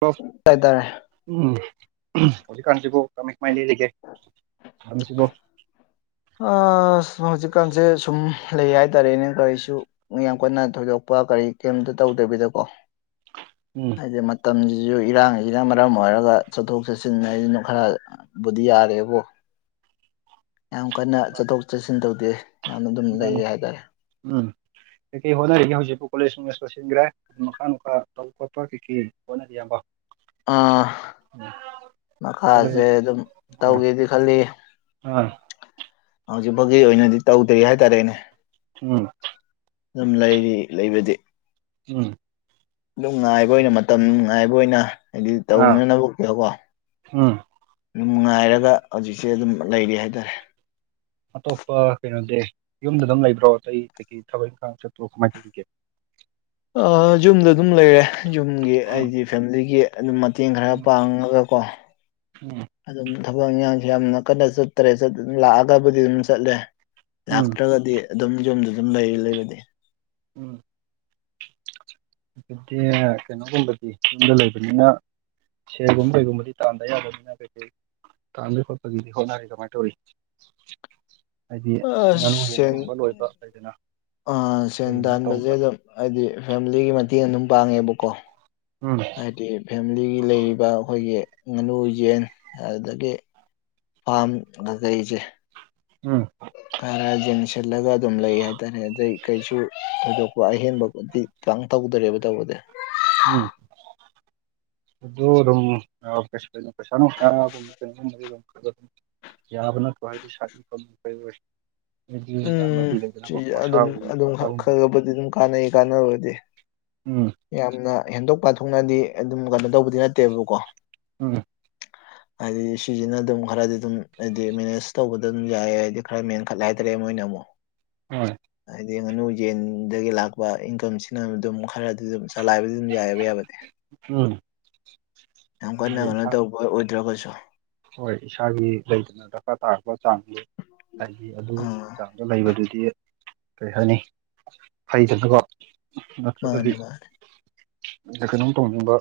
ꯑꯣ ꯍꯥꯏꯇꯥꯔꯦ ꯎꯝ ꯍꯧꯖꯤꯛ ꯀꯥꯟꯁꯤꯕꯨ ꯀꯃꯥꯏ ꯀꯃꯥꯏ ꯂꯦꯜꯂꯤꯒꯦ ꯀꯥꯟꯁꯤꯕ ꯑꯥ ꯍꯧꯖꯤꯛꯀꯥꯟꯁꯦ ꯁꯨꯝ ꯂꯩ ꯍꯥꯏꯇꯥꯔꯦꯅꯦ ꯀꯔꯤꯁꯨ ꯌꯥꯝ ꯀꯟꯅ ꯊꯣꯏꯗꯣꯛꯄ ꯀꯔꯤ ꯀꯔꯤꯝꯇ ꯇꯧꯗꯕꯤꯗꯀꯣ ꯎꯝ ꯍꯥꯏꯗꯤ ꯃꯇꯝꯖꯤꯁꯨ ꯏꯔꯥꯡꯁꯤꯅ ꯃꯔꯝ ꯑꯣꯏꯔꯒ ꯆꯠꯊꯣꯛ ꯆꯠꯁꯤꯟ ꯍꯥꯏꯁꯤꯅ ꯈꯔ ꯕꯨꯗꯤ ꯌꯥꯔꯦꯕꯣ ꯌꯥꯝ ꯀꯟꯅ ꯆꯠꯊꯣꯛ ꯆꯠꯁꯤꯟ ꯇꯧꯗꯦ ꯌꯥꯝꯅ ꯑꯗꯨꯝ ꯃꯥꯅꯤ ꯂꯩꯌꯦ ꯍꯥꯏꯇꯥꯔꯦ ꯎꯝ ꯀꯩ ꯀꯩ ꯍꯣꯠꯅꯔꯤꯒꯦ ꯍꯧꯖꯤꯛꯄꯨ ꯀꯣꯂꯦꯖ ꯅꯨꯡꯂꯦꯖ ꯂꯣꯏꯁꯤꯟꯒ꯭ꯔꯦ ꯃꯈꯥ ꯅꯨꯡꯈꯥ ꯇꯧꯕ ꯀꯩ ꯀꯩ ꯍꯣꯠꯅꯔꯤ ꯍꯌꯥꯝꯕ ꯑꯥ ꯃꯈꯥꯖꯦ ꯀꯣꯂꯦꯖ ꯑꯗꯨꯝ ꯍꯣꯏ ꯇꯧꯒꯦꯗꯤ ꯈꯜꯂꯤ ꯑꯥ ꯍꯧꯖꯤꯛ ꯐꯥꯎꯒꯤ ꯑꯣꯏꯅꯗꯤ ꯇꯧꯗ꯭ꯔꯤ ꯍꯥꯏꯇꯥꯔꯦꯅꯦ ꯎꯝ ꯑꯗꯨꯝ ꯂꯩꯔꯤ ꯂꯩꯕꯗꯤ ꯎꯝ ꯑꯗꯨꯝ ꯉꯉꯥꯏꯕ ꯑꯣꯏꯅ ꯃꯇꯝ ꯉꯥꯏꯕ ꯑꯣꯏꯅ ꯍꯥꯏꯗꯤ ꯑꯥ ꯇꯧꯅꯅꯕꯒꯤꯀꯣ ꯎꯝ ꯑꯗꯨꯝ ꯉꯥꯏꯔꯒ ꯍꯧꯖꯤꯛꯁꯦ ꯑꯗꯨꯝ ꯂꯩꯔꯤ ꯍꯥꯏꯇꯥꯔꯦ ꯑꯇꯣꯞꯄ ꯀꯩꯅꯣꯗꯤ ꯌꯨꯝꯗ ꯑꯗꯨꯝ ꯂꯩꯕ꯭ꯔꯣ ꯑꯇꯩ ꯊꯕꯛ ꯏꯪꯥꯡ ꯆꯠꯇ꯭ꯔꯣ ꯀꯃꯥꯏꯅ ꯇꯧꯒꯦ ꯌꯨꯝꯗ ꯑꯗꯨꯝ ꯂꯩꯔꯦ ꯌꯨꯝꯒꯤ ꯎꯝ ꯍꯥꯏꯗꯤ ꯐꯦꯃꯤꯂꯤꯒꯤ ꯑꯗꯨꯝ ꯃꯇꯦꯡ ꯈꯔ ꯄꯥꯡꯉꯒ ꯀꯣ ꯎꯝ ꯑꯗꯨꯝ ꯊꯕꯛ ꯏꯟꯈꯥꯡꯁꯨ ꯌꯥꯝꯅ ꯀꯟꯅ ꯆꯠꯇꯔꯦ ꯂꯥꯛꯑꯒꯕꯨꯗꯤ ꯑꯗꯨꯝ ꯆꯠꯂꯦ ꯎꯝ ꯂꯥꯛꯇ꯭ꯔꯒꯗꯤ ꯑꯗꯨꯝ ꯌꯨꯝꯗ ꯑꯗꯨꯝ ꯂꯩ ꯂꯩꯕꯗꯤ ꯎꯝ ꯑꯗꯨꯗꯤ ꯀꯩꯅꯣꯒꯨꯝꯕꯗꯤ ꯌꯨꯝꯗ ꯂꯩꯕꯅꯤꯅ ꯁꯦꯒꯨꯝ ꯀꯩꯒꯨꯝꯕꯗꯤ ꯇꯥꯟꯗ ꯌꯥꯗꯅꯤꯅ ꯀꯩꯀꯩ ꯇꯥꯟꯕꯩ ꯈꯣꯠꯄꯒꯤꯗꯤ ꯍꯣꯅꯔꯤ ꯀꯃꯥꯏꯅ ꯇꯧꯔꯤ ꯍꯥꯏꯗꯤ ꯑꯁ ꯉꯥꯡ ꯁꯦꯟ ꯌꯦꯟꯒꯨꯝꯕ ꯂꯣꯏꯕ ꯂꯩꯗꯅ ꯑ ꯁꯦꯟ ꯑꯗꯨꯒꯨꯝꯕ ꯇꯥꯟꯕꯁꯦ ꯇꯧꯕ꯭ꯔꯥ ꯑꯗꯨꯝ ꯍꯥꯏꯗꯤ ꯐꯦꯃꯤꯂꯤꯒꯤ ꯃꯇꯦꯡ ꯑꯗꯨꯝ ꯄꯥꯡꯉꯦꯕꯀꯣ ꯎꯝ ꯍꯥꯏꯗꯤ ꯐꯦꯃꯤꯂꯤꯒꯤ ꯂꯩꯔꯤꯕ ꯑꯩꯈꯣꯏꯒꯤ ꯉꯥꯅꯨ ꯌꯦꯟ ꯑꯗꯨꯗꯒꯤ ꯄꯥꯝꯗꯕ ꯑꯩꯁꯦ ꯎꯝ ꯈꯔ ꯌꯦꯡꯁꯤꯜꯂꯒ ꯑꯗꯨꯝ ꯂꯩ ꯍꯥꯏꯇꯥꯔꯦ ꯑꯗꯩ ꯀꯩꯁꯨ ꯊꯣꯏꯗꯣꯛꯄ ꯑꯍꯦꯟꯕꯗꯤ ꯈꯤꯇꯪ ꯇꯧꯗꯔꯦꯕ ꯇꯧꯕꯗ ꯎꯝ ꯑꯗꯨ ꯑꯗꯨꯝꯩ ꯄꯩꯁꯥ ꯅꯨꯡꯁ ꯑꯗꯨ ꯌꯥꯕꯅ ꯀꯣ ꯍꯥꯏꯗꯤꯦ ꯁꯥ ꯀ [unintelligible] ꯎꯝ ꯑꯗꯨꯝ ꯈꯣꯔꯁꯥꯒꯨꯝꯕ ꯑꯗꯨꯝ ꯈꯣꯔꯁꯥꯒꯨꯝꯕ ꯈꯔ ꯈꯕꯨꯗꯤ ꯑꯗꯨꯝ ꯀꯥꯟꯅꯩ ꯀꯥꯟꯅꯕꯗꯤ ꯎꯝ ꯌꯥꯝꯅ ꯍꯦꯟꯗꯣꯛ ꯄꯥꯊꯣꯛꯅꯗꯤ ꯑꯗꯨꯝ ꯀꯩꯅꯣ ꯇꯧꯕꯗꯤ ꯅꯠꯇꯦꯕꯀꯣ ꯎꯝ ꯍꯥꯏꯗꯤ ꯁꯤꯁꯤꯅ ꯑꯗꯨꯝ ꯈꯔꯗꯤ ꯑꯗꯨꯝ ꯍꯥꯏꯗꯤ ꯃꯦꯅꯦꯖ ꯇꯧꯕꯗ ꯑꯗꯨꯝ ꯌꯥꯏꯑ ꯍꯥꯏꯗꯤ ꯈꯔ ꯃꯦꯟꯈꯠꯂꯦ ꯍꯥꯏꯗ꯭ꯔꯦ ꯃꯣꯏꯅ ꯑꯃꯨꯛ ꯍꯣꯏ ꯍꯥꯏꯗꯤ ꯉꯥꯅꯨ ꯌꯦꯟꯗꯒꯤ ꯂꯥꯛꯄ ꯏꯟꯀꯝꯁꯤꯅ ꯑꯗꯨꯝ ꯈꯔꯗꯤ ꯑꯗꯨꯝ ꯆꯂꯥꯏꯕꯗꯤ ꯑꯗꯨꯝ ꯌꯥꯏꯑꯕ ꯌꯥꯕꯗꯤ ꯎꯝ ꯌꯥꯝ ꯀꯟꯅ ꯍꯥꯏꯗꯤ ꯀꯟꯅꯣ ꯏꯁꯥ ꯇꯧꯕ ꯍꯣꯏ ꯑꯣꯏꯗ꯭ꯔꯒꯁꯨ ꯍꯣꯏ ꯏꯁꯥꯒꯤ ꯂꯩꯗꯅ ꯗꯔꯀꯥꯔ ꯇꯥꯔꯕ ꯆꯥꯡꯁ ꯍꯥꯏꯗꯤ ꯑꯗꯨꯒꯤ ꯑꯥ ꯆꯥꯡ ꯑ ꯂꯩꯕꯗꯨꯗꯤ ꯀꯔꯤ ꯍꯥꯏꯅꯤ ꯐꯩꯗꯗꯀꯣ ꯔꯇ꯭ꯔꯄꯗꯤ ꯃꯥꯅꯦ ꯃꯥꯅꯦ ꯑ ꯀꯩꯅꯣꯝ ꯇꯧꯅꯤꯡꯕ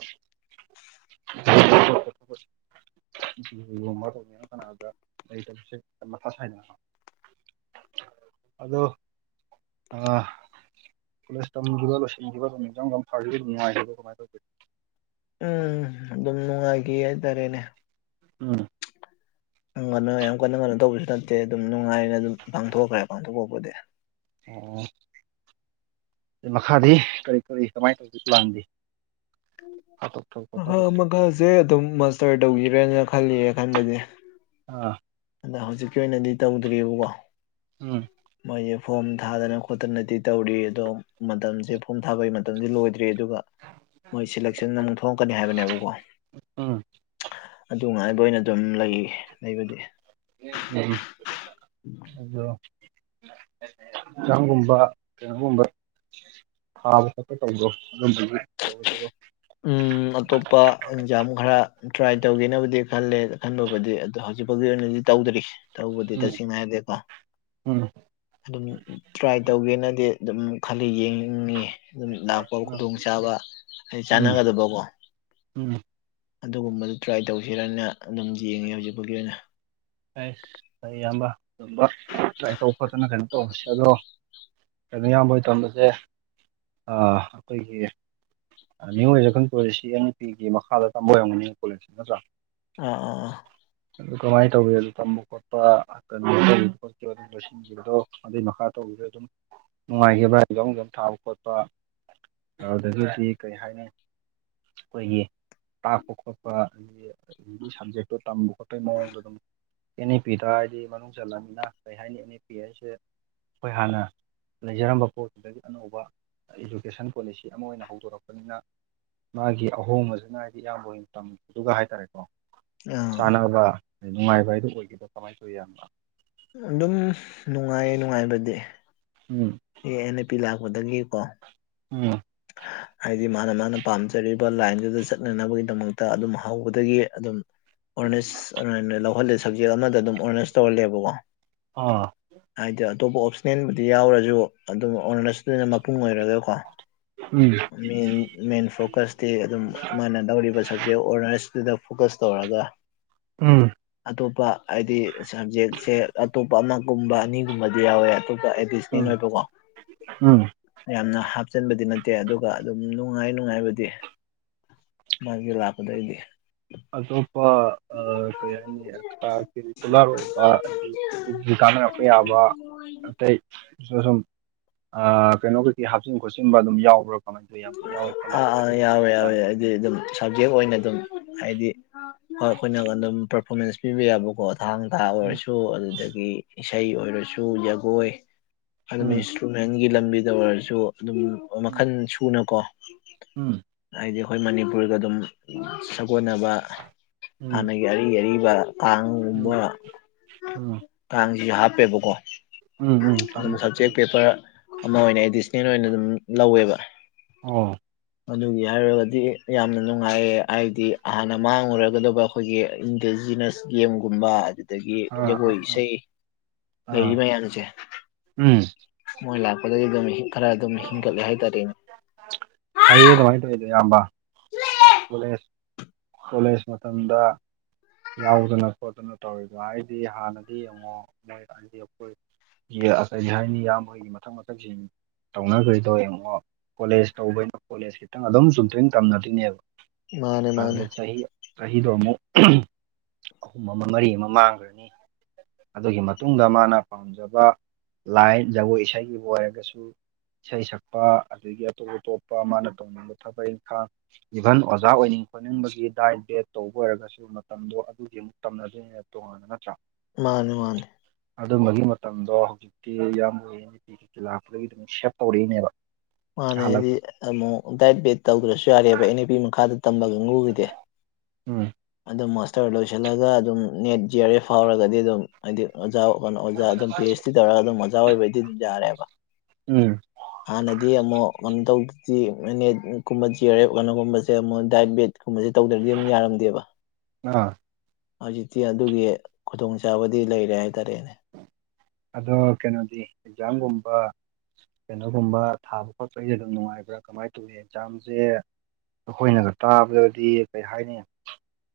[unintelligible] ꯇꯧꯅꯤꯅ ꯀꯅꯥꯗ ꯂꯩ [unintelligible] ꯃꯊꯥ [unintelligible] ꯑꯗ ꯑ ꯀꯦ ꯇ ꯀꯈꯤꯕ ꯂꯣꯁꯤꯤꯡ ꯀꯈꯤꯕ ꯇꯃꯤ ꯐꯥꯔ ꯅꯉ ꯀꯃꯥꯏ ꯇ ꯎꯝ ꯑꯗꯨꯝ ꯅꯨꯡꯉꯥꯏꯈꯤ ꯍꯥꯏꯇꯥꯔꯦꯅꯦ ꯎꯝ ꯀꯅꯣ ꯌꯥꯝ ꯀꯟꯅ ꯀꯩꯅꯣ ꯇꯧꯕꯁꯨ ꯅꯠꯇꯦ ꯑꯗꯨꯝ ꯅꯨꯡꯉꯥꯏꯅ ꯑꯗꯨꯝ ꯄꯥꯡꯊꯣꯛꯈ꯭ꯔꯦ ꯄꯥꯡꯊꯣꯛꯄꯄꯗꯤ ꯑꯣ ꯑ ꯃꯈꯥꯗꯤ ꯀꯔꯤ ꯀꯔꯤ ꯀꯃꯥꯏꯅ ꯇꯧꯁꯤꯦ ꯄ꯭ꯂꯥꯟꯗꯤ ꯍꯥꯠꯇꯣꯛꯊꯕ ꯈꯣꯠꯇꯕꯁꯦ ꯃꯈꯥꯁꯦ ꯑꯗꯨꯝ ꯃꯁꯇꯔ ꯇꯧꯈꯤꯔꯦꯅ ꯈꯜꯂꯤꯌꯦ ꯈꯟꯕꯗꯤ ꯑꯥ ꯑꯗ ꯍꯧꯖꯤꯛꯀꯤ ꯑꯣꯏꯅꯗꯤ ꯇꯧꯗ꯭ꯔꯤꯑꯕꯀꯣ ꯎꯝ ꯃꯣꯏꯁꯦ ꯐꯣꯔꯝ ꯊꯥꯗꯅ ꯈꯣꯠꯇꯅꯗꯤ ꯇꯧꯔꯤ ꯑꯗꯣ ꯃꯇꯝꯁꯦ ꯐꯣꯝ ꯊꯥꯕꯒꯤ ꯃꯇꯝꯗꯤ ꯂꯣꯏꯗ꯭ꯔꯤ ꯑꯗꯨꯒ ꯍꯣꯏ ꯁꯦꯂꯦꯛꯁꯟ ꯑꯃꯨꯛ ꯊꯣꯛꯂꯛꯀꯅꯤ ꯍꯥꯏꯕꯅꯦꯕꯀꯣ ꯎꯝ ꯑꯗꯨ ꯉꯥꯏꯕ ꯑꯣꯏꯅ ꯑꯗꯨꯝ ꯂꯩ ꯂꯩꯕꯗꯤ ꯎꯝ ꯑꯗꯣ ꯀꯥꯡ ꯀꯨꯝꯕ ꯀꯒꯨꯝꯕ [unintelligible] ꯍꯥꯎꯄ ꯇꯧꯗꯣ ꯆ ꯆꯣ [unintelligible] ꯎꯝ ꯑꯇꯣꯞꯄ ꯑꯦꯟꯖꯥꯝ ꯈꯔ ꯇ꯭ꯔꯥꯏ ꯇꯧꯒꯦꯕꯨꯗꯤ ꯈꯜꯂꯦ ꯈꯟꯕꯕꯨꯗꯤ ꯑꯗꯣ ꯍꯧꯖꯤꯛꯐꯥꯎꯒꯤ ꯑꯣꯏꯅꯗꯤ ꯇꯧꯗ꯭ꯔꯤꯁꯦ ꯇꯧꯕꯗꯤ ꯎꯝ ꯇꯁꯦꯡꯅ ꯍꯥꯏꯗꯤꯀꯣ ꯎꯝ ꯑꯗꯨꯝ ꯇ꯭ꯔꯥꯏ ꯇꯧꯒꯦꯅꯗꯤ ꯑꯗꯨꯝ ꯈꯜꯂꯤ ꯌꯦꯡꯅꯤꯡꯉ ꯑꯗꯨꯝ ꯂꯥꯛꯄ ꯈꯨꯗꯣꯡ ꯆꯒ ꯎꯝ ꯑꯗꯨ [unintelligible] ꯀꯣ ꯎꯝ ꯑꯗꯨꯒꯨꯝꯕꯗꯨ ꯇ꯭ꯔꯥꯏ ꯇꯧꯁꯤꯔꯅ ꯑꯗꯨꯝ ꯌꯦꯡꯉꯦ ꯍꯧꯖꯤꯛꯐꯥꯎꯒꯤ ꯑꯣꯏꯅ ꯑꯩꯁ ꯍꯣꯏ ꯏꯌꯥꯝꯕ ꯑꯗꯨꯝꯕ ꯇ꯭ꯔꯥꯏ ꯇꯧꯕ ꯈꯣꯠꯇꯅ ꯀꯩꯅꯣ ꯇꯧꯔꯁꯦ ꯑꯗꯣ ꯀꯩꯅꯣ ꯏꯌꯥꯝꯕ ꯑꯣꯏꯅ ꯇꯝꯕꯁꯦ ꯑꯩꯈꯣꯏꯒꯤ ꯃꯤꯑꯣꯉꯏꯔ ꯈꯟ ꯀꯣꯏꯔꯤꯁꯤ ꯑꯦ ꯅꯨꯄꯤꯒꯤ ꯃꯈꯥꯗ ꯇꯝꯕ ꯑꯣꯏꯔꯝꯒꯅꯤ ꯀꯣꯂꯦꯁꯁꯤ ꯅꯠꯇ꯭ꯔꯥ ꯑꯥ ꯑꯥ ꯑꯥ ꯑꯗꯨꯥꯏ ꯇꯧꯋꯦ ꯑꯗꯨ ꯇꯝꯕ ꯈꯣꯠꯄ ꯀꯩꯅꯣꯧ ꯈ ꯑꯗꯨ ꯂꯣꯏꯁꯤꯟꯈꯤꯕꯗꯣ ꯑꯗꯨꯏ ꯃꯈꯥ ꯇꯧꯕꯤꯗꯣ ꯑꯗꯨꯝ ꯅꯨꯡꯉꯥꯏꯈꯤꯕ꯭ꯔꯥ ꯌꯦꯖꯣꯝ ꯏꯖꯣꯝ ꯊꯥꯕ ꯈꯣꯠꯄ ꯑꯗꯨꯗꯒꯤꯗꯤ ꯀꯔꯤ ꯍꯥꯏꯅꯤ ꯑꯩꯈꯣꯏꯒꯤ ꯇꯥꯛꯄ ꯈꯣꯠꯄ ꯑꯗꯒꯤ ꯑꯒꯤ ꯁꯕꯖꯦꯛꯇꯣ ꯇꯝꯕ ꯈꯣꯠꯄꯒꯤ ꯃꯑꯣꯡꯗꯣ ꯑꯗꯨꯝ ꯑꯦꯟ ꯑꯦ ꯄꯤꯗ ꯍꯥꯏꯗꯤ ꯃꯅꯨꯡ ꯆꯜꯂꯅꯤꯅ ꯀꯩ ꯍꯥꯏꯅꯤ ꯑꯦꯟ ꯑꯦ ꯄꯤ ꯍꯥꯏꯁꯦ ꯑꯩꯈꯣꯏ ꯍꯥꯟꯅ ꯂꯩꯖꯔꯝꯕ ꯄꯣꯠꯁꯤꯨꯗꯒꯤ ꯑꯅꯧꯕ ꯏꯗꯨꯀꯦꯁꯟ ꯄꯣꯂꯤꯁꯤ ꯑꯃ ꯑꯣꯏꯅ ꯍꯧꯗꯣꯔꯛꯄꯅꯤꯅ ꯃꯥꯒꯤ ꯑꯍꯣꯡꯕꯁꯤꯅ ꯍꯥꯏꯗꯤ ꯏꯌꯥꯝꯕ ꯑꯣꯏꯅ ꯇꯝꯗꯨ ꯍꯥꯏꯇꯥꯔꯦꯀꯣ ꯑꯥ ꯑꯥ ꯆꯥꯅꯕ ꯅꯨꯡꯉꯥꯏꯕ ꯍꯥꯏꯗꯨꯣ ꯑꯣꯏꯒꯗ꯭ꯔꯥ ꯀꯃꯥꯏꯅ ꯇꯧꯋꯤ ꯌꯥꯝꯕ ꯑꯗꯨꯝ ꯅꯨꯡꯉꯥꯏꯌꯦ ꯅꯨꯡꯉꯥꯏꯕꯗꯤ ꯎꯝ ꯑꯦ ꯑꯦꯟ ꯑꯦ ꯄꯤ ꯂꯥꯛꯄꯗꯒꯤ ꯀꯣ ꯎꯝ ꯍꯥꯏꯗꯤ ꯃꯥꯅ ꯃꯥꯅ ꯄꯥꯝꯖꯔꯤꯕ ꯂꯥꯏꯟꯗꯨꯗ ꯆꯠꯅꯅꯕꯒꯤꯗꯃꯛꯇ ꯑꯗꯨꯝ ꯍꯧꯕꯗꯒꯤ ꯑꯗꯨꯝ ꯑꯣꯔꯅꯦꯁ ꯂꯧꯍꯜꯂꯦ ꯁꯕꯖꯦꯛ ꯑꯃꯗ ꯑꯗꯨꯝ ꯑꯣꯔꯅꯦꯁ ꯇꯧꯍꯜꯂꯦꯕꯀꯣ ꯑꯥ ꯍꯥꯏꯗꯤ ꯑꯇꯣꯞꯄ ꯑꯣꯞꯁꯅꯦꯦꯟꯕꯨꯗꯤ ꯌꯥꯎꯔꯁꯨ ꯑꯗꯨꯝ ꯑꯣꯅꯔꯁꯇꯅ ꯃꯄꯨꯡ ꯑꯣꯏꯔꯒꯀꯣ ꯎꯝ ꯃꯦꯟ ꯐꯣꯀꯁꯇꯤ ꯑꯗꯨꯝ ꯃꯥꯅ ꯂꯧꯧꯔꯤꯕ ꯁꯕꯖꯦꯛ ꯑꯣꯔꯅꯔꯁꯇꯨꯗ ꯐꯣꯀꯁ ꯇꯧꯔꯒ [inaudible] ꯎꯝ ꯑꯇꯣꯞꯄ ꯍꯥꯏꯗꯤ ꯁꯕꯖꯦꯛꯁꯦ ꯑꯇꯣꯞꯄ ꯑꯃꯒꯨꯝꯕ ꯑꯅꯤꯒꯨꯝꯕꯗꯤ ꯌꯥꯎꯋꯦ ꯑꯇꯣꯞꯄ ꯎꯝ ꯑꯣꯏꯕꯣ ꯎꯝ ꯌꯥꯝꯅ ꯍꯥꯞꯆꯟꯕꯗꯤ ꯅꯦ ꯂꯩꯠꯇꯦ ꯑꯗꯨꯒ ꯑꯗꯨꯝ ꯅꯨꯡꯉꯥꯏ ꯅꯨꯡꯉꯥꯏꯕꯗꯤ ꯃꯥꯒꯤ ꯂꯥꯛꯄꯗꯒꯤꯗꯤ ꯑꯇꯣꯞꯄ ꯀꯩ ꯍꯥꯏꯅꯤ ꯑꯦꯛꯁꯇ꯭ꯔꯥ ꯀꯦꯔꯤꯀꯨꯂꯔ ꯑꯣꯏꯕ ꯀꯥꯟꯅꯔꯛꯄ ꯌꯥꯕ ꯑꯇꯩ ꯁꯨꯝ ꯀꯩꯅꯣ ꯍꯥꯞꯆꯤꯟ ꯈꯣꯠꯆꯤꯟꯕ ꯑꯗꯨꯝ ꯌꯥꯎꯕ꯭ꯔꯥ ꯀꯃꯥꯏ ꯇꯧꯋ ꯌꯥꯝꯅꯗꯤ ꯌꯥꯎꯋꯦ ꯑꯥ ꯈꯜꯂꯦꯅ ꯑꯥ ꯍꯥꯏꯅꯈ꯭ꯔꯦ ꯌꯥꯎꯋꯦ ꯌꯥꯎꯋꯦ ꯍꯥꯏꯔꯦ ꯍꯥꯏꯗꯤ ꯑꯗꯨꯝ ꯁꯕꯖꯦꯛ ꯑꯣꯏꯅ ꯑꯗꯨꯝ ꯍꯥꯏꯗꯤ ꯑꯩꯈꯣꯏꯅ ꯑꯗꯨꯝ ꯄꯔꯐꯣꯔꯃꯦꯟꯁ ꯄꯤꯕ ꯌꯥꯕꯀꯣ ꯊꯥꯡ ꯊꯥ ꯎꯝ ꯑꯣꯏꯔꯁꯨ ꯑꯗꯨꯗꯒꯤ ꯏꯁꯩ ꯑꯣꯏꯔꯁꯨ ꯖꯒꯣꯏ ꯑꯗꯨꯝ ꯎꯝ ꯭ꯔꯨꯃꯦꯟꯒꯤ ꯂꯝꯕꯤꯗ ꯑꯣꯏꯔꯁꯨ ꯑꯗꯨꯝ ꯎꯝ ꯃꯈꯜ ꯁꯨꯅꯀꯣ ꯎꯝ ꯍꯥꯏꯗꯤ ꯑꯩꯈꯣꯏ ꯃꯅꯤꯄꯨꯔꯒ ꯑꯗꯨꯝ ꯁꯥꯒꯣꯟꯅꯕ ꯍꯥꯟꯅꯒꯤ ꯑꯔꯤ ꯑꯔꯤꯕ ꯀꯥꯡꯒꯨꯝꯕ ꯎꯝ ꯎꯝ ꯀꯥꯡꯁꯤꯁꯨ ꯍꯥꯞꯄꯦꯕꯀꯣ ꯎꯝ ꯎꯝ ꯇꯝꯕ ꯁꯕꯖꯦꯛ ꯈꯣꯠꯄꯒꯤꯅꯦ ꯄꯦꯄꯔ ꯑꯃ ꯑꯣꯏꯅ ꯑꯦꯗꯤꯁꯅꯦꯜ ꯑꯣꯏꯅ ꯑꯗꯨꯝ ꯂꯧꯋꯦꯕ ꯑꯣ ꯑꯗꯨꯒꯤ ꯍꯥꯏꯔꯒꯗꯤ ꯌꯥꯝꯅ ꯅꯨꯡꯉꯥꯏꯌꯦ ꯍꯥꯏꯗꯤ ꯍꯥꯟꯅ ꯃꯥꯡꯉꯨꯔꯒꯗꯕ ꯑꯩꯈꯣꯏꯒꯤ ꯏꯟꯗꯤꯖꯤꯅꯁ ꯒꯦꯝꯒꯨꯝꯕ ꯑꯗꯒꯤ ꯑꯥ ꯑꯥ ꯖꯒꯣꯏ ꯑꯥ ꯏꯁꯩ ꯂꯩꯔꯤ ꯑꯥ ꯃꯌꯥꯝꯁꯦ ꯎꯝ ꯃꯣꯏ ꯂꯥꯛꯄꯗꯒꯤ ꯑꯗꯨꯝ ꯈꯔ ꯑꯗꯨꯝ ꯍꯤꯡꯒꯠꯂꯦ ꯍꯥꯏꯇꯥꯔꯦꯅꯦ ꯐꯩꯌꯦ ꯑꯗꯨꯃꯥꯏ ꯇꯧꯔꯤꯗꯣ ꯏꯌꯥꯝꯕ [unintelligible] ꯀꯣꯂꯦꯖ ꯃꯇꯝꯗ ꯌꯥꯎꯗꯅ ꯈꯣꯠꯇꯅ ꯇꯧꯔꯤꯕ ꯍꯥꯏꯗꯤ ꯍꯥꯟꯅꯗꯤ ꯌꯦꯡꯉꯣ ꯅꯣꯏ ꯍꯥꯏꯗꯤ ꯑꯩꯈꯣꯏ ꯑꯗꯤ ꯍꯥꯏꯅꯤ ꯏꯌꯥꯝꯕꯒꯤ ꯃꯊꯪ ꯃꯊꯪꯁꯤ ꯇꯧꯅꯈ꯭ꯔꯤꯗꯣ ꯌꯦꯡꯉꯣ ꯀꯣꯂꯦꯖ ꯇꯧꯕꯩꯅꯣ ꯀꯣꯂꯦꯖ ꯈꯤꯇꯪ ꯑꯗꯨꯝ ꯆꯨꯝ ꯇꯣꯏꯅ ꯇꯝꯅꯗꯣꯏꯔꯤꯅꯦꯕ ꯃꯥꯅꯦ ꯃꯥꯅꯦ ꯑꯗꯨꯗ ꯆꯍꯤ ꯆꯍꯤꯗꯣ ꯑꯃꯨꯛ ꯑꯍꯨꯝ ꯑꯃ ꯃꯔꯤ ꯑꯃ ꯃꯥꯡꯈ꯭ꯔꯅꯤ ꯑꯗꯨꯒꯤ ꯃꯇꯨꯡꯗ ꯃꯥꯅ ꯄꯥꯝꯖꯕ ꯂꯥꯏꯟ ꯖꯒꯣꯏ ꯏꯁꯩꯒꯤꯕꯨ ꯑꯣꯏꯔꯒꯁꯨ ꯏꯁꯩ ꯁꯛꯄ ꯑꯗꯒꯤ ꯑꯇꯣꯞ ꯑꯇꯣꯞꯄ ꯃꯥꯅ ꯇꯧꯅꯤꯡ ꯊꯕꯛ ꯏꯪꯈꯥꯡ ꯏꯚꯟ ꯑꯣꯖꯥ ꯑꯣꯏꯅꯤꯡꯉ ꯈꯣꯠꯅꯤꯡꯕꯒꯤ ꯗꯥꯏꯠ ꯕꯦꯛ ꯇꯧꯕ ꯑꯣꯏꯔꯒꯁꯨ ꯃꯇꯝꯗꯣ ꯑꯗꯨꯗꯤ ꯑꯃꯨꯛ ꯇꯝꯅꯗꯣꯏꯅꯦꯅ ꯇꯣꯉꯥꯟꯥꯟꯕ ꯅꯠꯇ꯭ꯔꯥ ꯃꯥꯅꯤ ꯃꯥꯅꯤ ꯑꯗꯨꯝꯕꯒꯤ ꯃꯇꯝꯗꯣ ꯍꯧꯖꯤꯛꯇꯤ ꯌꯥꯝ ꯑꯣꯏꯌꯦ ꯂꯥꯛꯄꯗꯒꯤ ꯑꯗꯨꯝ ꯁꯦꯞ ꯇꯧꯔꯛꯏꯅꯦꯕ ꯃꯥꯅꯦ ꯍꯥꯏꯗꯤ ꯍꯜꯂꯛꯄꯁꯦ ꯑꯃꯨꯛ ꯗꯥꯏꯠ ꯕꯦꯠ ꯇꯧꯗ꯭ꯔꯁꯨ ꯌꯥꯔꯦꯕ ꯑꯦꯟ ꯑꯦ ꯄꯤ ꯃꯈꯥꯗ ꯇꯝꯕ ꯀꯥꯡꯒꯨꯒꯤꯗꯤ ꯎꯝ ꯑꯗꯨꯝ ꯃꯥꯁꯇꯔ ꯂꯣꯏꯁꯤꯜꯂꯒ ꯑꯗꯨꯝ ꯅꯦꯠ ꯖꯤ ꯑꯔ ꯑꯦ ꯐꯥꯎꯔꯒꯗꯤ ꯑꯗꯨꯝ ꯍꯥꯏꯗꯤ ꯑꯣꯖꯥ ꯀꯩꯅꯣ ꯑꯣꯖꯥ ꯑꯗꯨꯝ ꯄꯤ ꯑꯩꯆ ꯗꯤ ꯇꯧꯔꯒ ꯑꯗꯨꯝ ꯑꯣꯖꯥ ꯑꯣꯏꯕꯩꯗꯤ ꯑꯗꯨꯝ ꯌꯥꯔꯦꯕ ꯎꯝ ꯍꯥꯟꯅ ꯗꯤ ꯑꯃꯨꯛ ꯀꯩꯅꯣ ꯇꯧꯗꯗꯤ ꯅꯠꯀꯨꯝꯕ ꯆꯦꯔꯦꯞ ꯀꯩꯅꯣꯒꯨꯝꯕꯁꯦ ꯑꯃꯨꯛ ꯗꯥꯏꯠ ꯕꯦꯠ ꯀꯨꯝꯕꯁꯦ ꯇꯧꯗ꯭ꯔꯗꯤ ꯑꯗꯨꯝ ꯌꯥꯔꯝꯗꯦꯕ ꯑꯥ ꯍꯧꯖꯤꯛꯇꯤ ꯑꯗꯨꯒꯤ ꯈꯨꯗꯣꯡꯆꯥꯥꯕꯗꯤ ꯂꯩꯔꯦ ꯍꯥꯏꯇꯥꯔꯦꯅꯦ ꯑꯗꯣ ꯀꯩꯅꯣꯗꯤ ꯑꯦꯛꯖꯥꯝꯒꯨꯝꯕ ꯀꯩꯅꯣꯒꯨꯝꯕ ꯊꯥꯕ ꯈꯣꯠꯄꯒꯤꯁꯦ ꯑꯗꯨꯝ ꯅꯨꯡꯉꯥꯏꯕ꯭ꯔꯥ ꯀꯃꯥꯏꯅ ꯇꯧꯏ ꯑꯦꯛꯖꯥꯝꯁꯦ ꯑꯩꯈꯣꯏꯅꯒ ꯇꯥꯕꯗꯗꯤ ꯀꯩ ꯍꯥꯏꯅꯤ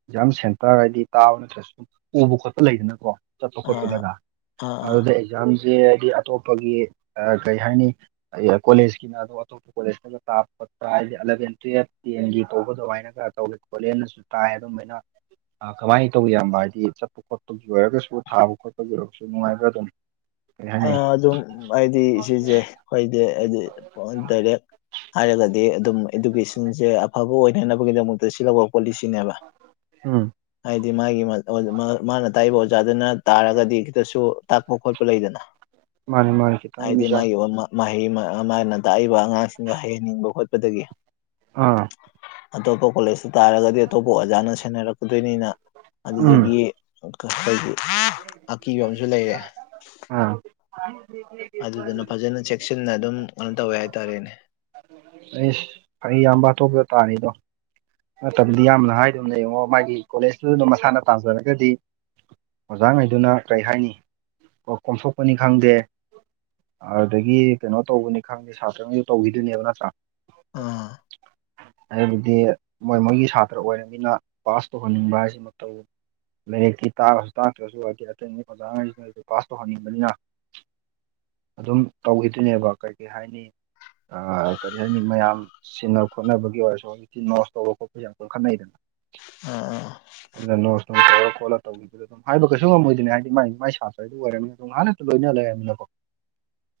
ꯑꯦꯛꯖꯥꯝ ꯁꯦꯟꯇꯔ ꯍꯥꯏꯗꯤ ꯇꯥꯕ ꯅꯠꯇ꯭ꯔꯁꯨ ꯁꯨꯝ ꯎꯕ ꯈꯣꯠꯄ ꯂꯩꯗꯅꯀꯣ ꯆꯠꯄ ꯑ ꯈꯣꯠꯄꯗꯒ ꯑ ꯑꯗꯨꯗ ꯑꯦꯛꯖꯥꯝꯁꯦ ꯍꯥꯏꯗꯤ ꯑꯇꯣꯞꯄꯒꯤ ꯀꯩ ꯍꯥꯏꯅꯤ ꯀꯣꯂꯦꯖꯀꯤꯅ ꯑꯣꯇ ꯀꯣꯂꯦꯇ ꯇꯥ ꯈꯣꯠꯄ ꯍꯥꯏꯗꯤ ꯑꯦꯂꯚꯦꯜ ꯇ꯭ꯨꯌꯜꯞ ꯇꯦꯟꯒꯤ ꯇꯧꯕ ꯑꯗꯨꯃꯥꯏꯅ ꯈꯔ ꯇꯧꯋꯦ ꯈꯣꯂ ꯅ ꯇꯥꯏ ꯑꯗꯨꯝ [unintelligible] ꯀꯃꯥꯏꯅ ꯇꯧ ꯌꯥꯕ ꯍꯥꯏꯗꯤ ꯆꯠꯄ ꯈꯣꯠꯄꯒꯤ ꯑꯣꯏꯔꯒꯁꯨ ꯊꯥꯕ ꯈꯣꯠꯄꯒꯤ ꯑꯣꯏꯔꯒꯁꯨ ꯅꯨꯡꯉꯥꯏꯕ꯭ꯔ ꯇꯝ ꯑꯗꯨꯝ ꯍꯥꯏꯗꯤ ꯁꯤꯁꯦ ꯑꯩꯈꯣꯏꯗꯦ ꯍꯥꯏꯗꯤ ꯗꯥꯏꯔꯦꯛ ꯍꯥꯏꯔꯒꯗꯤ ꯑꯗꯨꯝ ꯏꯗꯨꯀꯦꯁꯟꯁꯦ ꯑꯐꯕ ꯑꯣꯏꯅꯅꯕꯒꯤꯗꯃꯛꯇ ꯁꯤꯂꯛꯄ ꯄꯣꯂꯤꯁꯤꯅꯦꯕ ꯎꯝ ꯍꯥꯏꯗꯤ ꯃꯥꯒꯤ ꯃꯥꯅ ꯇꯥꯛꯏꯕ ꯑꯣꯖꯥꯗꯨꯅ ꯇꯥꯔꯒꯗꯤ ꯈꯤꯇꯁꯨ ꯇꯥꯛꯄ ꯈꯣꯠꯄ ꯂꯩꯗꯅ ꯃꯥꯅꯦ ꯃꯥꯅꯦ ꯍꯥꯏꯗꯤ ꯃꯥꯒꯤ ꯃꯍꯩ ꯃꯥꯅ ꯇꯥꯛꯏꯕ ꯑꯉꯥꯡꯁꯤꯡꯒ ꯍꯩꯍꯟꯅꯤꯡꯕ ꯈꯣꯠꯄꯗꯒꯤ ꯑꯥ ꯑꯗꯣꯄ ꯀꯣꯂꯦꯁ ꯇꯥꯔꯒꯗꯤ ꯑꯇꯣꯞꯄ ꯑꯣꯖꯥꯅ ꯁꯦꯟꯅꯔꯛꯀꯗꯣꯏꯅꯤꯅ ꯎꯝ ꯑꯗꯨꯗꯨꯒꯤ ꯍꯥꯏꯗꯤ ꯑꯀꯤꯕ ꯑꯃꯁꯨ ꯂꯩꯔꯦ꯫ ꯑꯥ ꯑꯗꯨꯗꯨꯅ ꯐꯖꯅ ꯆꯦꯛꯁꯤꯟꯅ ꯑꯗꯨꯝ ꯀꯩꯅꯣ ꯇꯧꯋꯦ ꯍꯥꯏꯇꯥꯔꯦꯅꯦ꯫ ꯑꯩꯁ ꯐꯔꯤ ꯌꯥꯝꯕ ꯑꯇꯣꯞꯄꯗ ꯇꯥꯔꯤꯗꯣ ꯃꯇꯝꯗꯤ ꯌꯥꯝꯅ ꯍꯥꯏꯗꯨꯅ ꯌꯦꯡꯉꯣ ꯃꯥꯒꯤ ꯀꯣꯂꯦꯖꯇꯨꯗꯅꯝ ꯃꯁꯥꯅ ꯇꯥꯟꯖꯔꯒꯗꯤ꯫ ꯑꯣꯖꯥꯉꯩꯗꯨꯅ ꯀꯔꯤ ꯍꯥꯏꯅꯤ ꯀ ꯀꯣꯝꯊꯣꯛꯄꯅꯤ ꯈꯪꯗꯦ꯫ ꯑꯗꯨꯗꯒꯤ ꯀꯩꯅꯣ ꯇꯧꯕꯅꯤ ꯈꯪꯅꯤꯦ ꯁꯥꯇ꯭ꯔꯉꯩꯁꯨ ꯇꯧꯈꯤꯗꯣꯏꯅꯦꯕ ꯅꯠꯇ꯭ꯔꯥ ꯑꯥ ꯍꯥꯏꯕꯗꯤ ꯃꯣꯏ ꯃꯣꯏꯒꯤ ꯁꯥꯇ꯭ꯔ ꯑꯣꯏꯔꯅꯤꯅ ꯄꯥꯁ ꯇꯧꯍꯟꯅꯤꯡꯕ ꯍꯥꯏꯁꯤꯃ ꯇꯧꯋꯕꯨ ꯂꯥꯏꯔꯤꯛꯀꯤꯤ ꯇꯥꯔꯁꯨ ꯇꯥꯛꯇ꯭ꯔꯁꯨ ꯑꯗꯤ ꯑꯇꯩ ꯑ ꯑꯣꯖꯥꯉꯩꯁꯤꯗ ꯄꯥꯁ ꯇꯧꯍꯟꯅꯤꯡꯕꯅꯤꯅ꯫ ꯑꯗꯨꯝ ꯇꯧꯈꯤꯗꯨꯣꯏꯅꯦꯕ ꯀꯩ ꯀꯩ ꯍꯥꯏꯅꯤ꯫ ꯑ ꯀꯔꯤ ꯍꯥꯏꯅꯤ ꯃꯌꯥꯝ ꯁꯤꯟꯅ ꯈꯣꯠꯅꯕꯒꯤ ꯑꯣꯏꯔꯁꯨ ꯍꯧꯖꯤꯛꯇꯤ ꯅꯣ ꯀꯕ ꯀ ꯄꯩꯁꯥ ꯀꯔ ꯈꯅ ꯂꯩꯗꯅ ꯑꯥ ꯑꯥ ꯑꯗꯨ ꯅꯣꯔ ꯈꯣꯠꯂ ꯑꯗꯨꯝ ꯍꯥꯏꯕ ꯀꯩꯁꯨ ꯉꯝꯃꯣꯏꯗꯣꯏꯅꯦ ꯍꯥꯏꯗꯤ ꯃꯥꯏ ꯃꯥꯏ ꯁꯥꯇ꯭ꯔꯗꯨ ꯑꯣꯏꯔꯅꯤ ꯑꯗꯨꯝ ꯍꯥꯟꯅ ꯂꯣꯏꯅ ꯂꯩꯔꯝꯅꯤꯅꯀꯣ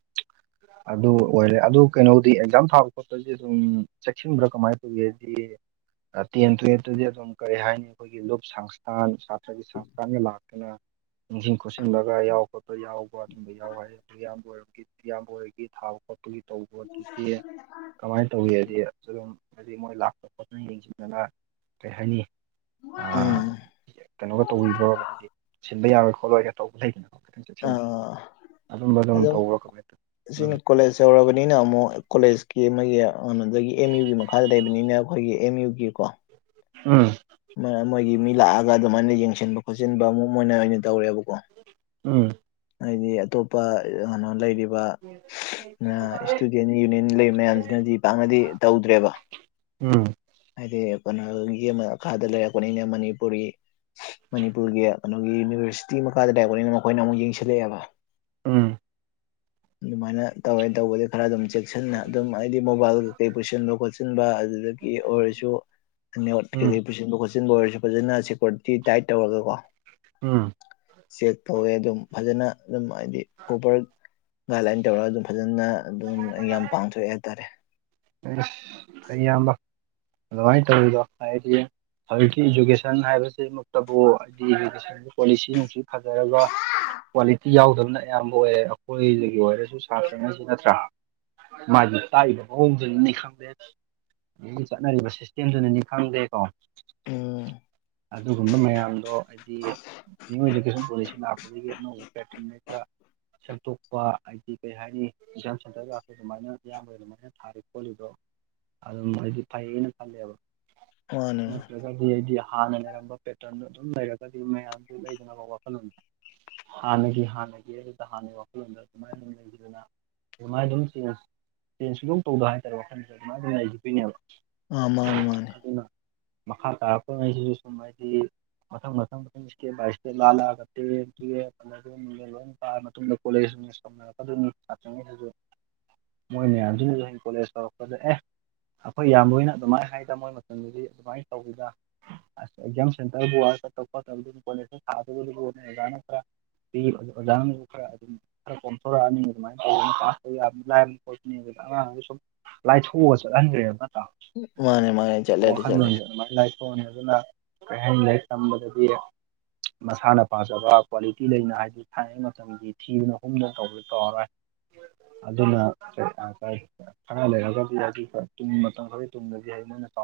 [inaudible] ꯑꯗꯨ ꯑꯣꯏꯔꯦ ꯑꯗꯨ ꯀꯩꯅꯣꯗꯤ ꯑꯦꯛꯖꯥꯝ ꯊꯥꯕ ꯈꯣꯠꯄꯗꯤ ꯑꯗꯨꯝ ꯆꯦꯛꯁꯤꯟꯕ꯭ꯔꯥ ꯀꯃꯥꯏꯅ ꯇꯧꯒꯦ ꯍꯥꯏꯗꯤ ꯇꯦꯟ ꯇꯨꯌꯦꯜꯐꯇꯗꯤ ꯑꯗꯨꯝ ꯀꯔꯤ ꯍꯥꯏꯅꯤ ꯑꯩꯈꯣꯏꯒꯤ ꯂꯨꯞ ꯁꯪꯁꯊꯥꯟ ꯁꯥꯇ꯭ꯔꯒꯤ ꯁꯪꯁꯊꯥꯟꯒ ꯂꯥꯛꯇꯅ ꯅꯤꯡꯁꯤꯡ ꯈꯣꯠꯆꯟꯂꯒ ꯌꯥꯎ ꯈꯣꯠꯄ ꯌꯥꯎꯕ ꯑꯗꯨꯝꯕ ꯌꯥꯎ ꯍꯥꯏ ꯑꯗꯨ ꯑꯌꯥꯝꯕ ꯑꯣꯏꯔ ꯇ ꯃꯔꯒ ꯊꯥꯎ ꯀꯣ ꯇꯨ ꯇꯧꯕ ꯄꯣꯠꯇꯨꯗꯤ ꯀꯃꯥꯏꯅ ꯇꯧꯏ ꯍꯥꯏꯗꯤ ꯑꯗꯨꯝ ꯍꯥꯏꯗꯤ ꯃꯣꯏ ꯂꯥꯛꯄ ꯈꯣꯠꯅ ꯌꯦꯡꯁꯤꯟꯗꯅ ꯀꯔꯤ ꯍꯥꯏꯅꯤ ꯑꯥ ꯀꯩꯅꯣꯒ ꯇꯧꯕꯤꯗꯣꯕꯅꯗꯤ ꯁꯤꯟꯕ ꯌꯥꯔꯣꯏ ꯈꯣꯠꯂꯣꯏꯒ ꯇꯧꯕ ꯂꯩꯗꯅ ꯑꯣ ꯈꯤꯇꯪ ꯆꯦꯛꯁꯤꯟꯅ ꯑꯥ ꯑꯗꯨꯝꯕ ꯑꯗꯨꯝ ꯇꯧꯕꯣ ꯀꯃꯥꯏ ꯎꯝ ꯁꯤꯅ ꯀꯣꯂꯦꯖ ꯌꯧꯔꯕꯅꯤꯅ ꯑꯃꯨꯛ ꯀꯣꯂꯦꯖꯀꯤ ꯑꯃꯒꯤ ꯑꯗꯒꯤ ꯑꯦꯝ ꯌꯨꯒꯤ ꯃꯈꯥꯗ ꯂꯩꯕꯅꯤꯅ ꯑꯩꯈꯣꯏꯒꯤ ꯑꯦꯝ ꯌꯨꯒꯤꯀꯣ ꯎꯝ ꯃꯣꯏꯒꯤ ꯃꯤ ꯂꯥꯛꯑꯒ ꯑꯗꯨꯃꯥꯏꯅ ꯌꯦꯡꯁꯤꯟꯕ ꯈꯣꯠꯆꯤꯟꯕ ꯑꯃꯨꯛ ꯃꯣꯏꯅ ꯑꯣꯏꯅ ꯇꯧꯔꯦꯕꯀꯣ ꯎꯝ ꯍꯥꯏꯗꯤ ꯑꯇꯣꯞꯄ ꯀꯩꯅꯣ ꯂꯩꯔꯤꯕ ꯏꯁꯇꯨꯗꯦꯟ ꯌꯨꯅꯤꯌꯟ ꯂꯩꯕ ꯃꯌꯥꯝꯁꯤꯅꯗꯤ ꯄꯥꯛꯅꯗꯤ ꯇꯧꯗ꯭ꯔꯦꯕ ꯎꯝ ꯍꯥꯏꯗꯤ ꯀꯩꯅꯣꯒꯤ ꯃꯈꯥꯗ ꯂꯩꯔꯛꯄꯅꯤꯅ ꯃꯅꯤꯄꯨꯔꯤ ꯃꯅꯤꯄꯨꯔꯒꯤ ꯀꯩꯅꯣꯒꯤ ꯌꯨꯅꯤꯚꯔꯁꯤꯇꯤ ꯃꯈꯥꯗ ꯂꯩꯛꯕꯅꯤꯅ ꯃꯈꯣꯏꯅ ꯑꯃꯨꯛ ꯌꯦꯡꯁꯤꯜꯂꯛꯑꯦꯕ꯫ ꯎꯝ ꯑꯗꯨꯃꯥꯏꯅ ꯇꯧꯋꯦꯅ ꯇꯧꯕꯗꯤ ꯈꯔ ꯑꯗꯨꯝ ꯆ ꯟꯅ ꯑꯗꯨꯝ ꯍꯥꯏꯗꯤ ꯃꯣꯕꯥꯏꯜ ꯀꯩ ꯀꯩ ꯄꯨꯁꯤꯟꯕ ꯈꯣꯠꯆꯟꯕ ꯑꯗꯨꯗꯒꯤ ꯑꯣꯏꯔꯁꯨ ꯅꯣꯠ ꯎꯝ ꯀꯩꯀꯩ ꯄꯨꯁꯤꯟꯕ ꯈꯣꯠꯆꯤꯟꯕ ꯑꯣꯏꯔꯁꯨ ꯐꯖꯅ ꯁꯦꯀꯌꯨꯔꯤꯇꯤ ꯇꯥꯏꯠ ꯇꯧꯔꯒ ꯀꯣ ꯎꯝ ꯆꯦꯛ ꯇꯧꯋꯦ ꯑꯗꯨꯝ ꯐꯖꯅ ꯑꯗꯨꯝ ꯍꯥꯏꯗꯤ ꯄ꯭ꯔꯣꯄꯔ ꯒꯥꯏꯗꯂꯥꯏꯟ ꯇꯧꯔꯒ ꯑꯗꯨꯝ ꯐꯖꯅ ꯑꯗꯨꯝ ꯌꯥꯝ ꯄꯥꯡꯊꯣꯛꯑꯦ ꯍꯥꯏꯇꯥꯔꯦ꯫ ꯑꯩ ꯑꯌꯥꯝꯕ ꯑꯗꯨꯃꯥꯏꯅ ꯇꯧꯋꯗꯣ ꯍꯥꯏꯗꯤ ꯍꯧꯒꯤ ꯏꯖꯨꯀꯦꯁꯟ ꯍꯥꯏꯕꯁꯤꯃꯛꯇꯕꯨꯗꯤ ꯀꯣꯂꯤꯁꯤ ꯅꯨꯡꯁꯤ ꯐꯖꯔꯒ ꯀ꯭ꯋꯥꯂꯤꯇꯤ ꯌꯥꯎꯗꯕꯅ ꯑꯌꯥꯝꯕ ꯑꯣꯏꯌꯦ ꯑꯩꯈꯣꯏꯗꯒꯤ ꯑꯣꯏꯔꯁꯨ ꯁꯥꯇ꯭ꯔꯉꯁꯤ ꯅꯠꯇ꯭ꯔꯥ ꯃꯥꯒꯤ ꯇꯥꯏ ꯃꯑꯣꯡꯗꯨꯅꯅꯤ ꯈꯪꯗꯦ ꯑꯒꯤ ꯆꯠꯅꯔꯤꯕ ꯁꯤꯛꯁꯇꯦꯝꯗꯨꯅꯅꯤ ꯈꯪꯗꯦꯀꯣ ꯎꯝ ꯑꯗꯨꯒꯨꯝꯕ ꯃꯌꯥꯝꯗꯣ ꯅꯤꯌ ꯑꯦꯗꯨꯀꯦꯁꯟ ꯄꯣꯂꯤꯁꯤ ꯂꯥꯛꯄꯗꯒꯤ ꯑꯅꯧꯕꯥ ꯄꯦꯇꯔꯟ ꯈꯔ ꯁꯦꯝꯦꯡꯇꯣꯛꯄ ꯍꯥꯏꯗꯤ ꯀꯩ ꯍꯥꯏꯅꯤ ꯇꯨꯏꯁꯟ ꯁꯦꯟꯇꯔꯒ ꯑꯩꯈꯣꯏ ꯑꯗꯨꯃꯥꯏꯅ ꯏꯌꯥꯝꯕꯗ ꯑꯗꯨꯃꯥꯏꯅ ꯊꯥꯔꯤ ꯈꯣꯠꯂꯤꯗꯣ ꯑꯗꯨꯝ ꯍꯥꯏꯗꯤ ꯐꯩꯅ ꯈꯜꯂꯦꯕ ꯃꯥꯅꯦ ꯃꯥ- ꯅꯠꯇ꯭ꯔꯒ ꯍꯥꯏꯒꯗꯤ ꯑꯩꯗꯤ ꯍꯥꯟꯅ ꯂꯩꯔꯝꯕ ꯄꯦꯇꯔꯟ ꯑꯗꯨꯝ ꯂꯩꯔꯒꯗꯤ ꯃꯌꯥꯝꯗꯨ ꯂꯩꯗꯅꯕ ꯋꯥꯈꯜꯂꯣꯟꯗ ꯍꯥꯟꯅꯒꯤ ꯍꯥꯟꯅꯒꯤ ꯑꯗꯨꯗ ꯍꯥꯟꯅꯒꯤ ꯋꯥꯈꯜꯂꯣꯟꯗ ꯑꯗꯨꯃꯥꯏꯅ ꯑꯗꯨꯝ ꯂꯩꯈꯤꯕꯗꯅ ꯑꯗꯨꯃꯥꯏꯅ ꯑꯗꯨꯝ ꯆꯦꯟꯖ ꯆꯦꯟꯖ ꯁꯨꯡꯗꯧ ꯇꯧꯗ ꯍꯥꯏꯇꯥꯔꯦ ꯋꯥꯈꯜꯗꯨꯁꯨ ꯑꯗꯨꯃꯥꯏ ꯑꯗꯨꯝ ꯂꯩꯒꯤ ꯗꯣꯏꯅꯦꯕ ꯑ ꯃꯥꯅꯦ ꯃꯥꯅꯦ ꯑꯗꯨꯅ ꯃꯈꯥ ꯇꯥꯔꯛꯄꯉꯩꯁꯤꯁꯨ ꯁꯨꯝ ꯍꯥꯏꯗꯤ ꯃꯗꯪ ꯃꯊꯪ ꯃꯊꯪ ꯏꯁꯇꯦꯞ ꯕꯥꯏ ꯏꯁꯊꯦꯞ ꯂꯥꯥꯜꯂꯛꯑꯒ [unintelligible] [unintelligible] ꯂꯣꯏ ꯀꯥꯔ ꯃꯇꯨꯡꯗ ꯀꯣꯂꯦꯖ ꯇꯧꯅꯔꯛꯀꯗꯣꯏꯅꯤ ꯁꯥꯇ꯭ꯔꯥ ꯒꯩꯒꯥꯁꯨ ꯃꯣꯏꯃꯌꯥꯝꯁꯤꯅꯁꯨ ꯀꯣꯂꯦꯖ ꯇꯧꯔꯛꯄꯗ ꯑꯦ ꯑꯩꯈꯣꯏ ꯌꯥꯝꯕꯅ ꯑꯗꯨꯃꯥꯏꯅ ꯍꯥꯏꯗ ꯃꯣꯏ ꯃꯇꯝꯗꯨꯗꯤ ꯑꯗꯨꯃꯥꯏꯅ ꯇꯧꯒꯤꯗ ꯑꯦꯛꯖꯥꯝ ꯁꯦꯟꯇꯔꯕꯨ ꯑ ꯆꯠꯇ ꯈꫭꯠꯇꯕꯗꯨꯕꯨ ꯀꫭꯂꯦꯖꯇ ꯊꯥꯗꫭꯔꯗꯨꯕꯨ ꯑꫭꯖꯥꯅ ꯈꯔ ꯄꯤ ꯑꯣꯖꯥꯅꯁꯨ ꯈꯔ ꯑꯗꯨꯝ ꯈꯔ ꯀꫭꯝꯊꯣꯔꯛ ꯑꯅꯤ ꯑꯗꯨꯃꯥꯏ ꯇꯧꯗꯅ ꯀ꯭ꯂꯥꯁ ꯇꯨ ꯌꯥꯝ ꯂꯥꯏꯕꯅꯤ ꯈꫭꯠꯄꯅꯤ ꯑꯗꯨꯗ ꯑꯡꯉꯥꯡꯒꯩꯖꯨ ꯁꯨꯝ ꯂꯥꯏꯊꯣꯛꯑꯒ ꯆꯠꯍꯟꯈ꯭ꯔꯦꯅ ꯃꯥꯅꯦ ꯃꯥꯅꯦ ꯆꯠꯂ ꯑꯗꯨ ꯆꯠꯂꯦ ꯁꯣꯛꯑꯅꯤ ꯑꯗꯨꯅ ꯀꯩꯍꯥꯏꯅꯤ ꯂꯥꯏꯔꯤꯛ ꯇꯝꯕꯗꯗꯤ ꯃꯁꯥꯅ ꯄꯥꯝꯖꯕ ꯀ꯭ꯋꯥꯂꯤꯇꯤ ꯂꯩꯅ ꯍꯥꯏꯗꯤ ꯊꯥꯏꯅꯩ ꯃꯇꯝ ꯒꯤ ꯊꯤꯗꯅ ꯍꯨꯝꯗꯅ ꯇꯧꯕꯗꯤ ꯇꯧꯔꯣꯏ ꯑꯗꯨꯅ [unintelligible] ꯈꯔ ꯂꯩꯔꯒꯗꯤ ꯑꯖꯤꯛ ꯇꯨꯡꯗ ꯃꯇꯝ ꯈꯔꯒꯤ ꯇꯨꯡꯗꯗꯤ [unintelligible]